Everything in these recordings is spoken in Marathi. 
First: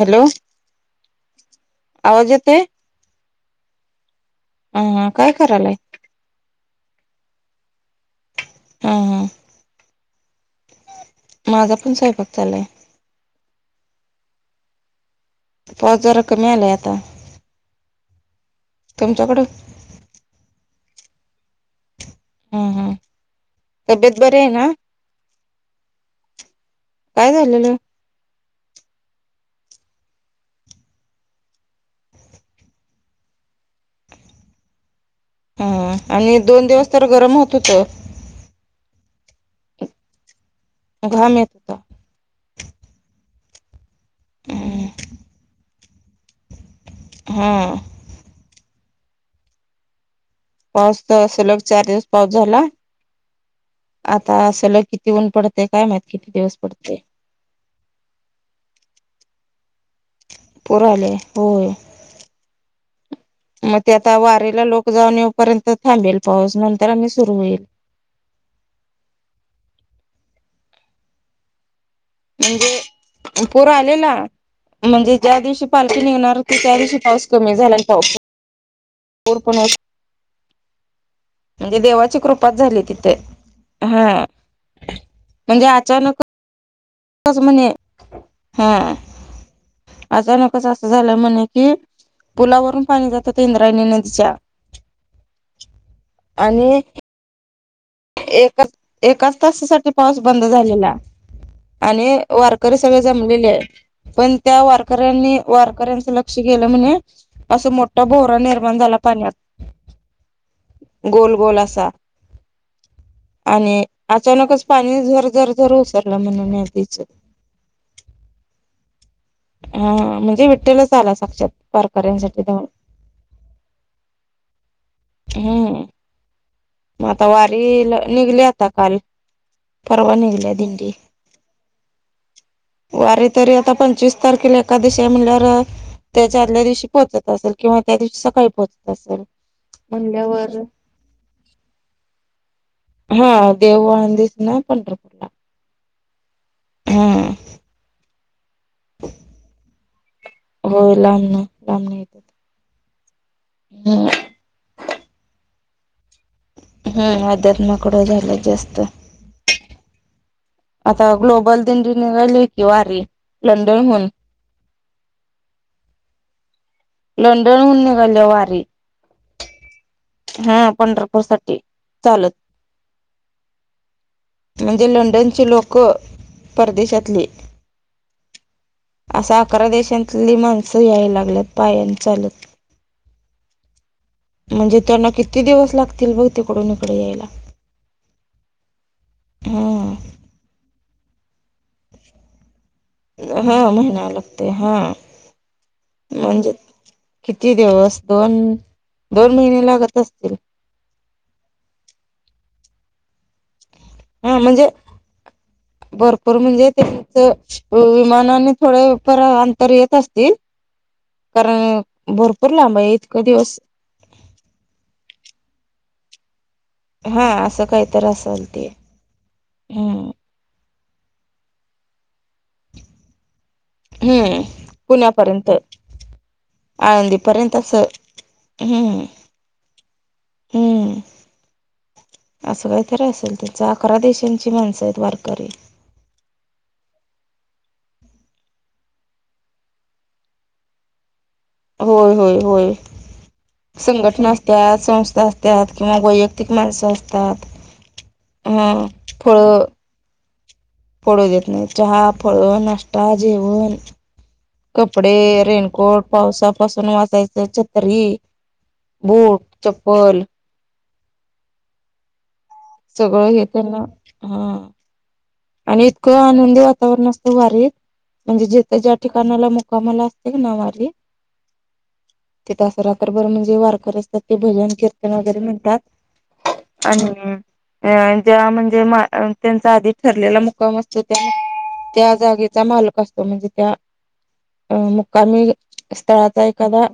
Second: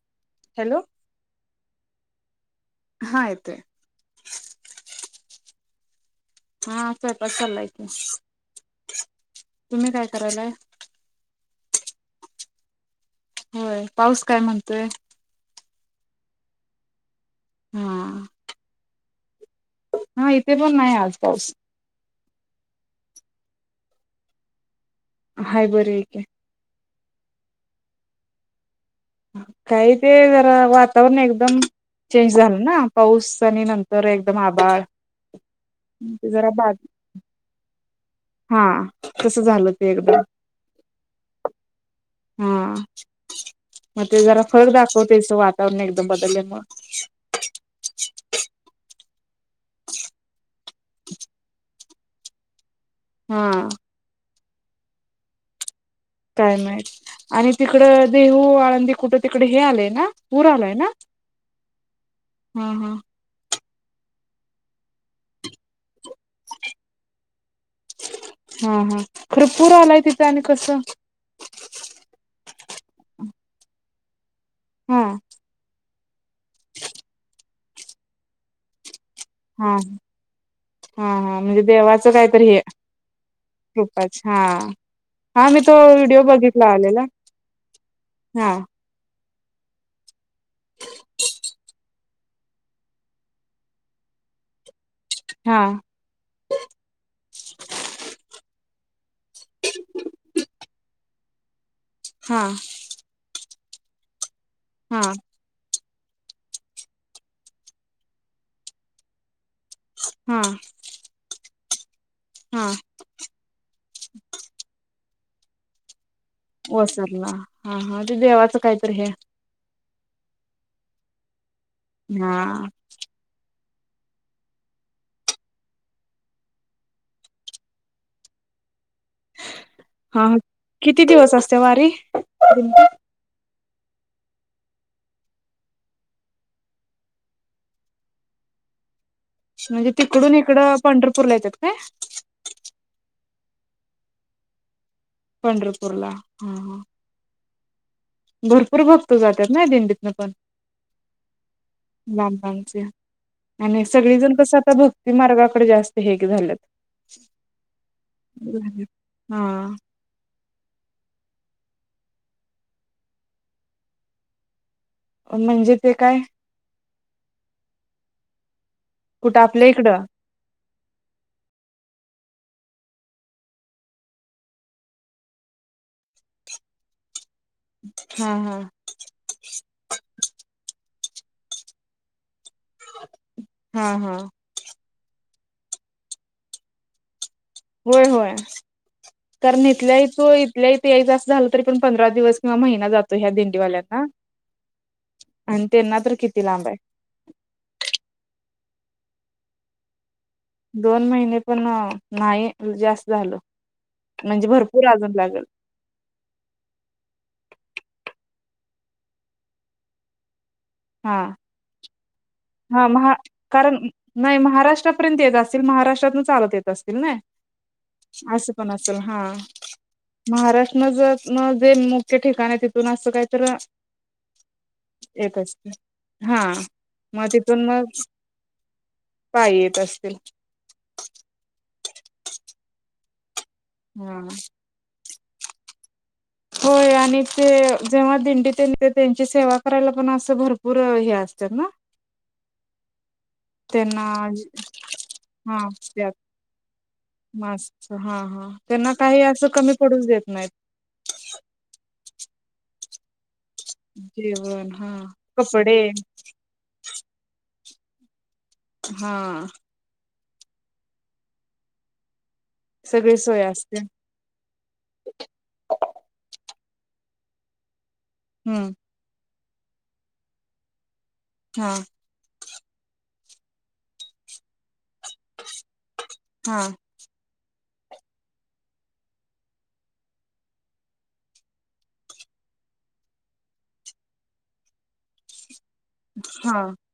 हॅलो! हॅलो! आवाज येतोय? हा येतोय. अं काय करालाय? हा स्वयंपाक हा चाललायच, हा तुम्ही काय करायलाय. माझा पण स्वयंपाक चाललाय. व्हयं पाऊस काय म्हणतोय? पाऊस जरा कमी आलाय आता. हा! तुमच्याकड? हा इथे पण नाही आज पाऊस. हं हं तब्येत बरीय ना? हाय बरी ऐके. काय झालेलं? काही ते जरा वातावरण एकदम. चेंज झाला ना पाऊस, आणि नंतर एकदम आबााळ. हा आणि दोन दिवस तर गरम होत होत. हा तसं झालं ते एकदम. घाम येत का? हा मग ते जरा फरक हम्म दाखवते, असं वातावरण एकदम बदलल्या मूळ. हा! पाऊस त असं लग चार दिवस, पाऊस झाला. हा! आता अस लई किती ऊन पडत ते काय माहित किती. दिवस काय माहित, पडते आणि तिकड देहू, आळंदी, कुठं तिकड हे आलेय ना? पूर आलाय पुर ना आले होय. हा हा म ते आता वारी ला लोक जाऊन येऊपर्यंत थांबेल पाऊस, नंतर आणी सुरू होईल. हा हा खर पूर आलाय तिथं, आणि कसं? म्हणजे पुर आलेला, हा म्हणजे ज्या दिवशी पाल खी निघणार होती त्या दिवशी पाऊस कमी झाला. आणि पाऊस पूर पण हा, होत हा, हा म्हणजे देवाचं देवाची कायतरी कृपाच हे झाली तिथे कृपाच, हा हा मी तो व्हिडओ बघितला आलेला. तोच म्हणे हा अचानकच असं झालं म्हणे कि पुलावरून पाणी जात होत इंद्रायणी, नदीच्या. हा! आणि. एका, एकाच तासासाठी पाऊस बंद झालेला, आणि हा वारकरी सगळे जमलेल आहे पण त्या हा वारकऱ्यांनी वारकऱ्यांच ल क्ष गेलं म्हने असं मोठा भोवरा, निर्माण झाला पाण्यात. हा गोल गोल असा हा आणि अचानकच पाणी झर झर झर ओसरलं म्हणून ओसरला हा हा ते देवाचं काहीतरी हे हा म्हणजे विठ्ठलच आला साक्षात हा वारकऱ्यांसाठी धावुन हं आता वारकरी निघले आता काल परवा हा निघली दिंडी किती दिवस असते वारी वारीत तरी आता पंचवीस तारखेला एकादशी म्हणल्यावर त्याच्या आदल्या दिवशी पोहोचत असेल किंवा त्या दिवशी सकाळी पोहोचत असेल म्हणजे तिकडून म्हणल्यावर इकडं पंढरपूरला येतात काय? हा देहु आळंदीतन पंढरपूरला पंढरपूरला हा हा भरपूर भक्त जातात ना दिंडीतन पण हो लांब ना नाही येतात लांब लांबचे आणि हम्म सगळीजण कस आता भक्ती मार्गाकडे जास्त हे झालेत हं अध्यात्माकडं झालेत जास्त हा आता ग्लोबल दिंडी निघाली आहे की वारी लंडनहून म्हणजे ते काय? लंडनहून निघाली वारी कुठं आपल्या इकडं हा पंढरपूर साठी चालत म्हणजे लंडनची लोकं परदेशातली हा हा असा अकरा देशांतली माणसं याय लागल्यात पायान चालत हा हा म्हणजे त्यांना किती दिवस लागतील बघ तिकडून इकडे यायला? होय होय कारण इथल्याही हा तो यायच झालं तरी पण पंधरा दिवस किंवा महिना जातो. ह्या हा दिंडीवाल्यांना महिना लागते हा आणि त्यांना तर किती म्हणजे लांब आहे किती दिवस दोन दोन महिने लागत असतील दोन महिने पण नाही जास्त झालं म्हणजे भरपूर अजून लागेल भरपूर म्हणजे त्यांच विमानाने थोडे पर अंतर येत असतील हा कारण भरपूर लांब हा महा इतक दिवस कारण नाही महाराष्ट्रापर्यंत येत असतील महाराष्ट्रातून चालत येत असतील. ना हा असं काहीत असेल असं ते पण असल हा हम्म महाराष्ट्र जर जे मुख्य ठिकाण आहे तिथून असं काय तर हं पुण्यापर्यंत हा मग आळंदीपर्यंत तिथून अस मग हम्म पायी येत असतील हम्म असं काहीतरी असेल ते अकरा हा देशांची माणसं आहेत वारकरी होय आणि ते जेव्हा दिंडीत ते त्यांची सेवा करायला पण असं भरपूर हे असतं ना होय होय होय त्यांना संघटना असतात संस्था हा असतात किंवा त्यात वैयक्तिक माणसं असतात मास्क हा हा ह त्यांना काही असं फळं कमी पडूच देत नाहीत पडू देत नाही चहा फळ नाश्त आता जेवण जेवण हा कपडे, कपडे रेनकोट पावसा पासून वाचायचं छत्री, बूट, हा चप्पल सगळी सगळं सोय हे असते. त्यांना हा. आणि इतकं आनंदी वातावरण असतं वारीत म्हणजे हम्म जिथ ठिकाणाला मुकामल असते कणा वारी हा! तीथ आस रात्रभर म्हणजे वारकर असतात ते भजन कीर्तन वगैरे म्हणतात हा! आणि अ ज्या म्हणजे त्यांचा आधी ठरलेला मुक्काम असतो त्या त्या जागेचा मालक असतो म्हणजे त्या अ मुक्कामी स्थळाचा हा एखादा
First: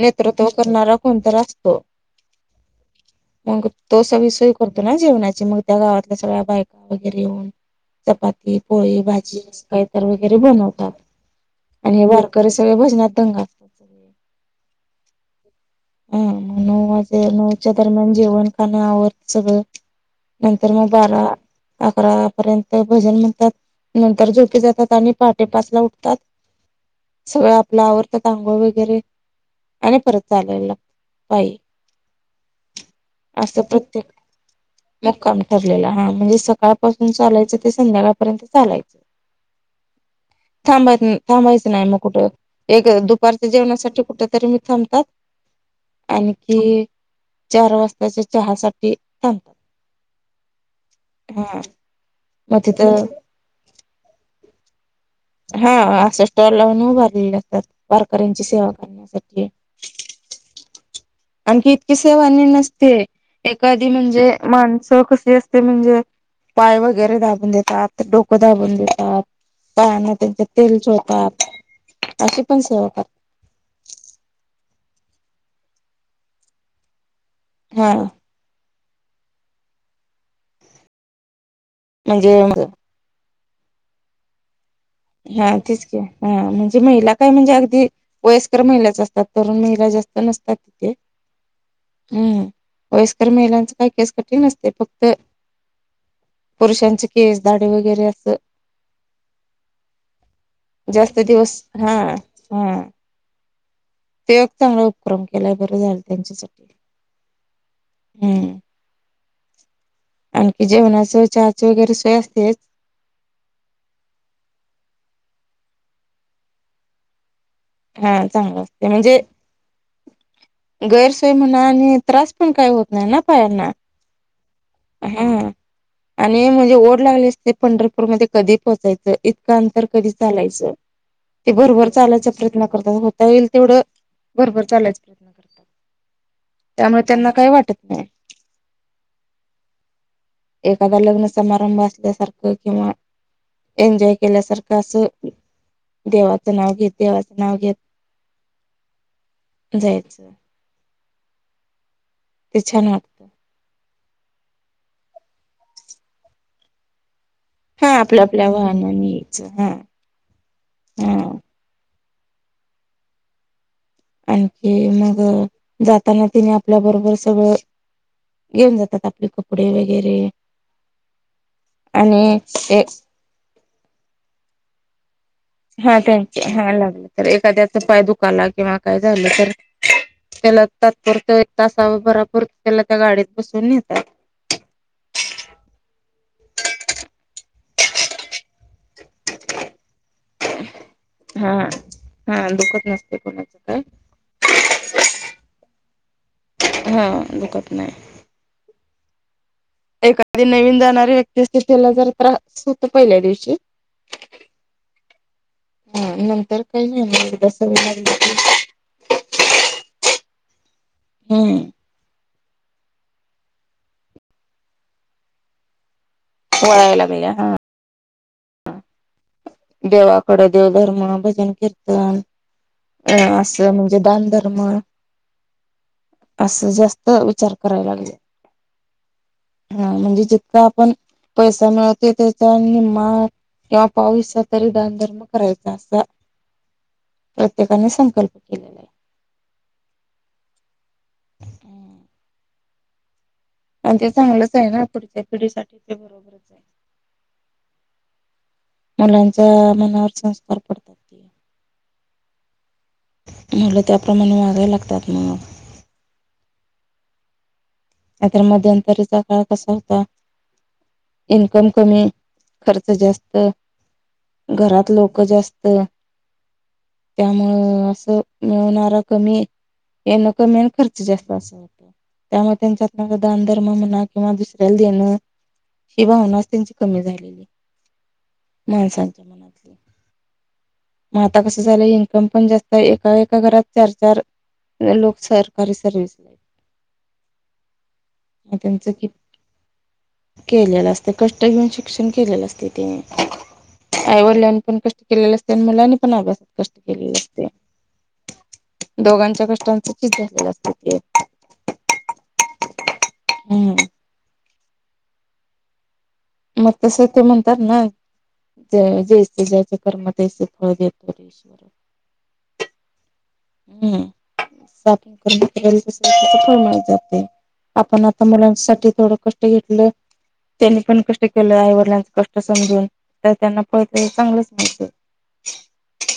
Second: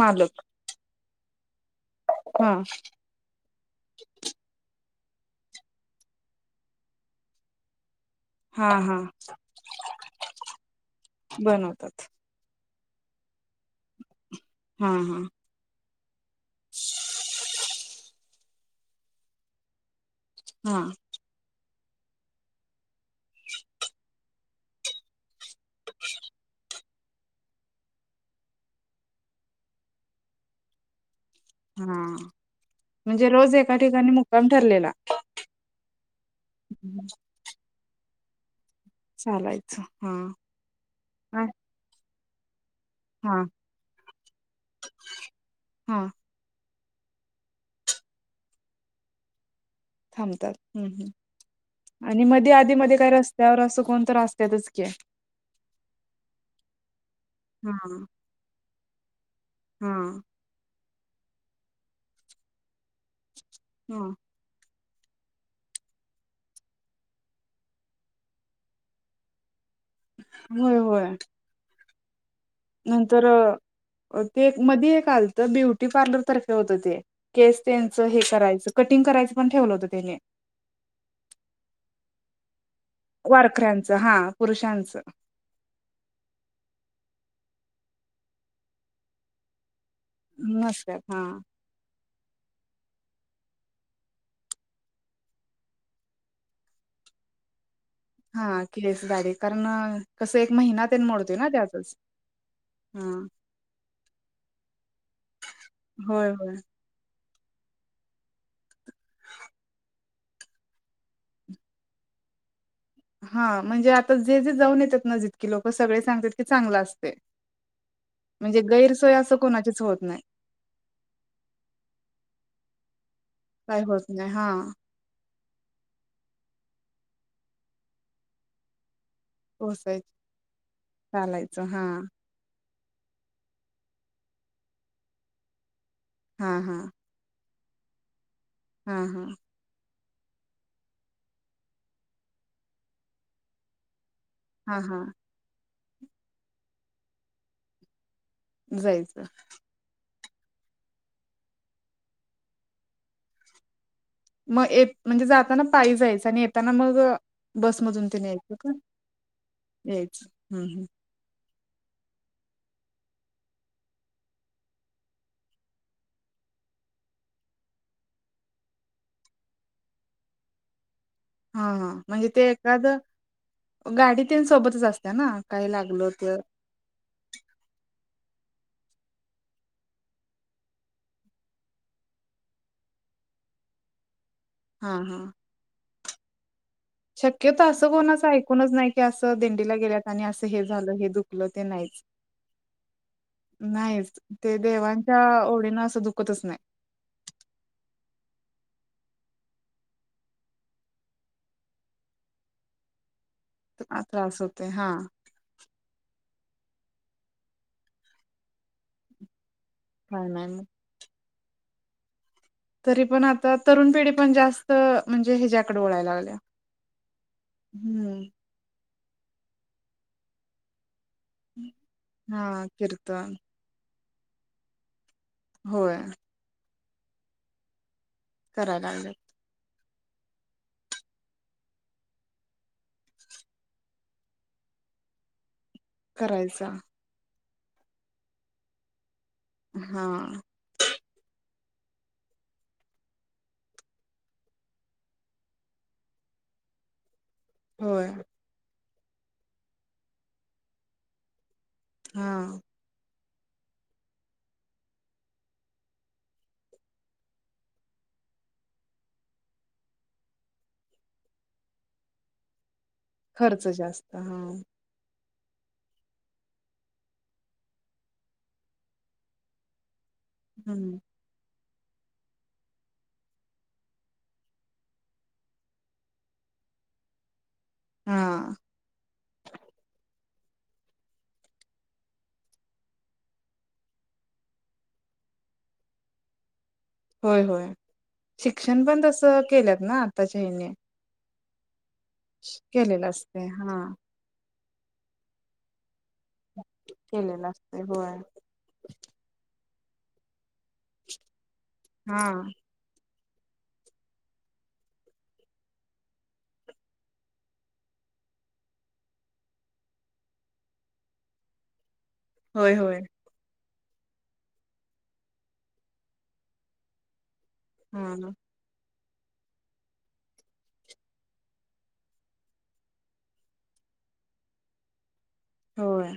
मालक नेतृत्व करणारा कोणत असतो. हा! मग तो सगळी सोय करतो ना जेवणाची मग त्या गावातल्या सगळ्या बायका वगैरे येऊन चपाती हा हा पोळी भाजी आस काय तर वगैरे बनवतो आपण बनवतात आणि हे करे सगळे भजनात दंग [inaudible] हा हा! हा नऊ वाजे नऊच्या दरम्यान जेवण का नाही आवत सगळं. नंतर हा मग बारा अकरा पर्यंत भजन म्हणतात. नंतर झोपी जातात आणि पहाटे पाचला उठतात. सगळं आपलं आवरतात आंघोळ वगैरे आणि परत चालायला पायी हा! म्हणजे रोज असं एका प्रत्येक ठिकाणी मुक्काम ठरलेला मुक्काम ठरलेला हा म्हणजे सकाळपासून चालायचं ते संध्याकाळपर्यंत चालायच. चालायच हा. थांबाय हा थांबायचं नाही मग कुठं एक दुपारच्या जेवणासाठी कुठ तरी मी थांबतात. हा आणखी चार वाजताच्या चहा साठी थांबतात. थांबतात हम् हा हम् आणि मध्ये मग आधी तिथं मध्ये काय रस्त्यावर असं कोण तर असत्यातच की. हा असं स्टॉल लावून उभारलेले असतात हा वारकऱ्यांची सेवा करण्यासाठी. हा! आणखी इतकी सेव आणि नसते एखादी हा. म्हणजे माणसं कशी असते म्हणजे पाय वगैरे दाबून देतात डोकं दाबून देतात. पायांना त्यांच्या तेल होय होय चोळतात अशी पण करतात नंतर ते एक मध एक आलत ब्युटी पार्लर तर्फे होतं ते. केस हा त्यांचं हे करायचं कटिंग करायचं पण ठेवलं होतं त्यानी. म्हणजे वारकऱ्यांचं हा पुरुषांचं. हा तेच की हा म्हणजे महिला काय म्हणजे अगदी वयस्कर महिलाच असतात तरुण महिला जास्त नता तिथे. नसत्यात हा हम् वयस्कर महिलांच काही केस कठीण असते फक्त पुरुषांचे केस दाढी वगैरे हा केस दाढी कारण कसं एक महिना तेन जास्त मोडतोय ना दिवस हा त्यातच हा. तेच चांगला उपक्रम केलाय बर झाल होय होय त्यांच्यासाठी हम्म. [inaudible] आणखी जेवणाचं चहाचं वगैरे सोय असतेच. हा म्हणजे आता जे जे जाऊन येतात ना जीतकी लोक सगळे सांगतात की चांगलं असतय. हा म्हणजे चांगलं असते गैरसोय म्हणजे असं कोणाचीच होत नाय. गैरसोय म्हणा आणि त्रास पण काही होत नाही ना पायांना. काय होत नाही हा हा आणि म्हणजे ओढ लागले असते पंढरपूरमध्ये कधी पोहोचायचं. र पोहचायच. कधी चालायच ते चालायचं हा बरोबर चालायचं. होता येईल तेवढं भरभर चालायच प्रयत्न. करतात हा हा. त्यामुळे त्यांना काय वाटत नाही. हा हा. एखादा लग्न समारंभ असल्यासारखं किंवा एन्जॉय केल्यासारखं हा हा असं देवाचं नाव घेत देवाचं नाव घेत. जायच. जायचं. ते छान वाटत. मग म्हणजे जाताना पायी जायचं आणि येताना मग. हा बसमधून आपल्या तिने आपल्या यायचं का वाहनानी यायचं हा यायचं ह ह. हा आणखी मग जाताना तिने आपल्या बरोबर सगळं. घेऊन जातात आपले कपडे वगैरे. हा हा म्हणजे आणि ते एखाद गाडीतील सोबतच असत्या ना. काही हा लागलं त्यांच तर हा लागलं तर एखाद्याच पाय दुखाला किंवा काय झालं तर. त्याला तात्पुरत तासाबरापुरत त्याला त्या गाडीत बसून येतात. हा हा. शक्यत असं कोणाचं ऐकूनच नाही की असं दिंडीला गेल्यात आणि अस. हे झालं हे दुखलं हा ते नाहीच हा दुःखच नसते कोणाच. नाहीच ते देवांच्या ओळीन असं दुखतच नाही. हां दुखत नाही. एखादी नवीन जाणारी व्यक्ती असते त्याला जरा त्रास होत पहिल्या दिवशी. त्रास होते हा. हा नंतर काही नाही झा हा म. हम्. तरी पण आता तरुण पिढी पण जास्त म्हणजे ह्याच्या्याकडे ओळायला लागली. वळायला लागल्या. हम्म, देवाकडे, देवधर्म, भजन, कीर्तन हा कीर्तन अ असऽ म्हणजे दान धर्मऽ होय, असं जास्त विचार करायला लागले करायला लागले. हा म्हणजे जितका आपण पैसा मिळवतो त्याचा निमा किंवा पाऊसचा तरी दानधर्म करायचा अस करायचा. प्रत्येकाने संकल्प केलेला. हा, हम्, आणि ते चांगलंच आहे ना,, पुढच्या पिढीसाठी ते, बरोबरच आहे. होय, मुलांचा, मनावर संस्कार. पडतात ते हा, मुलं त्याप्रमाणे वागाय लागतात मग. आ तर मध्यंतरीचा काळ कसा होता,, इन्कम कमी,, खर्च जास्त,, खर्च जास्त हा घरात लोक जास्त. त्यामुळं, असं मिळवणारा कमी येन कमी आणि हम्म खर्च जास्त असा होत, त्यामध्ये त्यांच्यात दान धर्म म्हणा, किंवा दुसऱ्याला देणं ही भावनास त्यांची कमी झालेय,, हा माणसांच्या मनात. मग आता कसं झालंय, इन्कम पण जास्त आहे, एका एका घरात चार चार. लोक सरकारी सर्विस ला होय होय, मग शिक्षण त्यांचं पण तसं केल्यात ना, आत्ताच्या हने. ते कष्ट घेऊन शिक्षण केलेलं असते केलेलं तिने. असते हा आईवडिलांनी पण कष्ट केलेले असतय, आणि मुलांनी पण अभ्यासात कष्ट केलेले असतय. केलेलं असते होय दोघांच्या कष्टांचं चिज झालेलं असत. हा. हम्म. मग तस ते म्हणतात ना. जैसे ज्याच कर्म तसे फळ देतो रे ईश्वर. होय होय. हम ग करून जातेय. आपण हा आता मुलांसाठी थोडं कष्ट घेतलं त्यांनी पण कष्ट केलं, आईवडिलांचं कष्ट समजून, तर त्यांना फळ ते चांगलंच मिळतय. होय.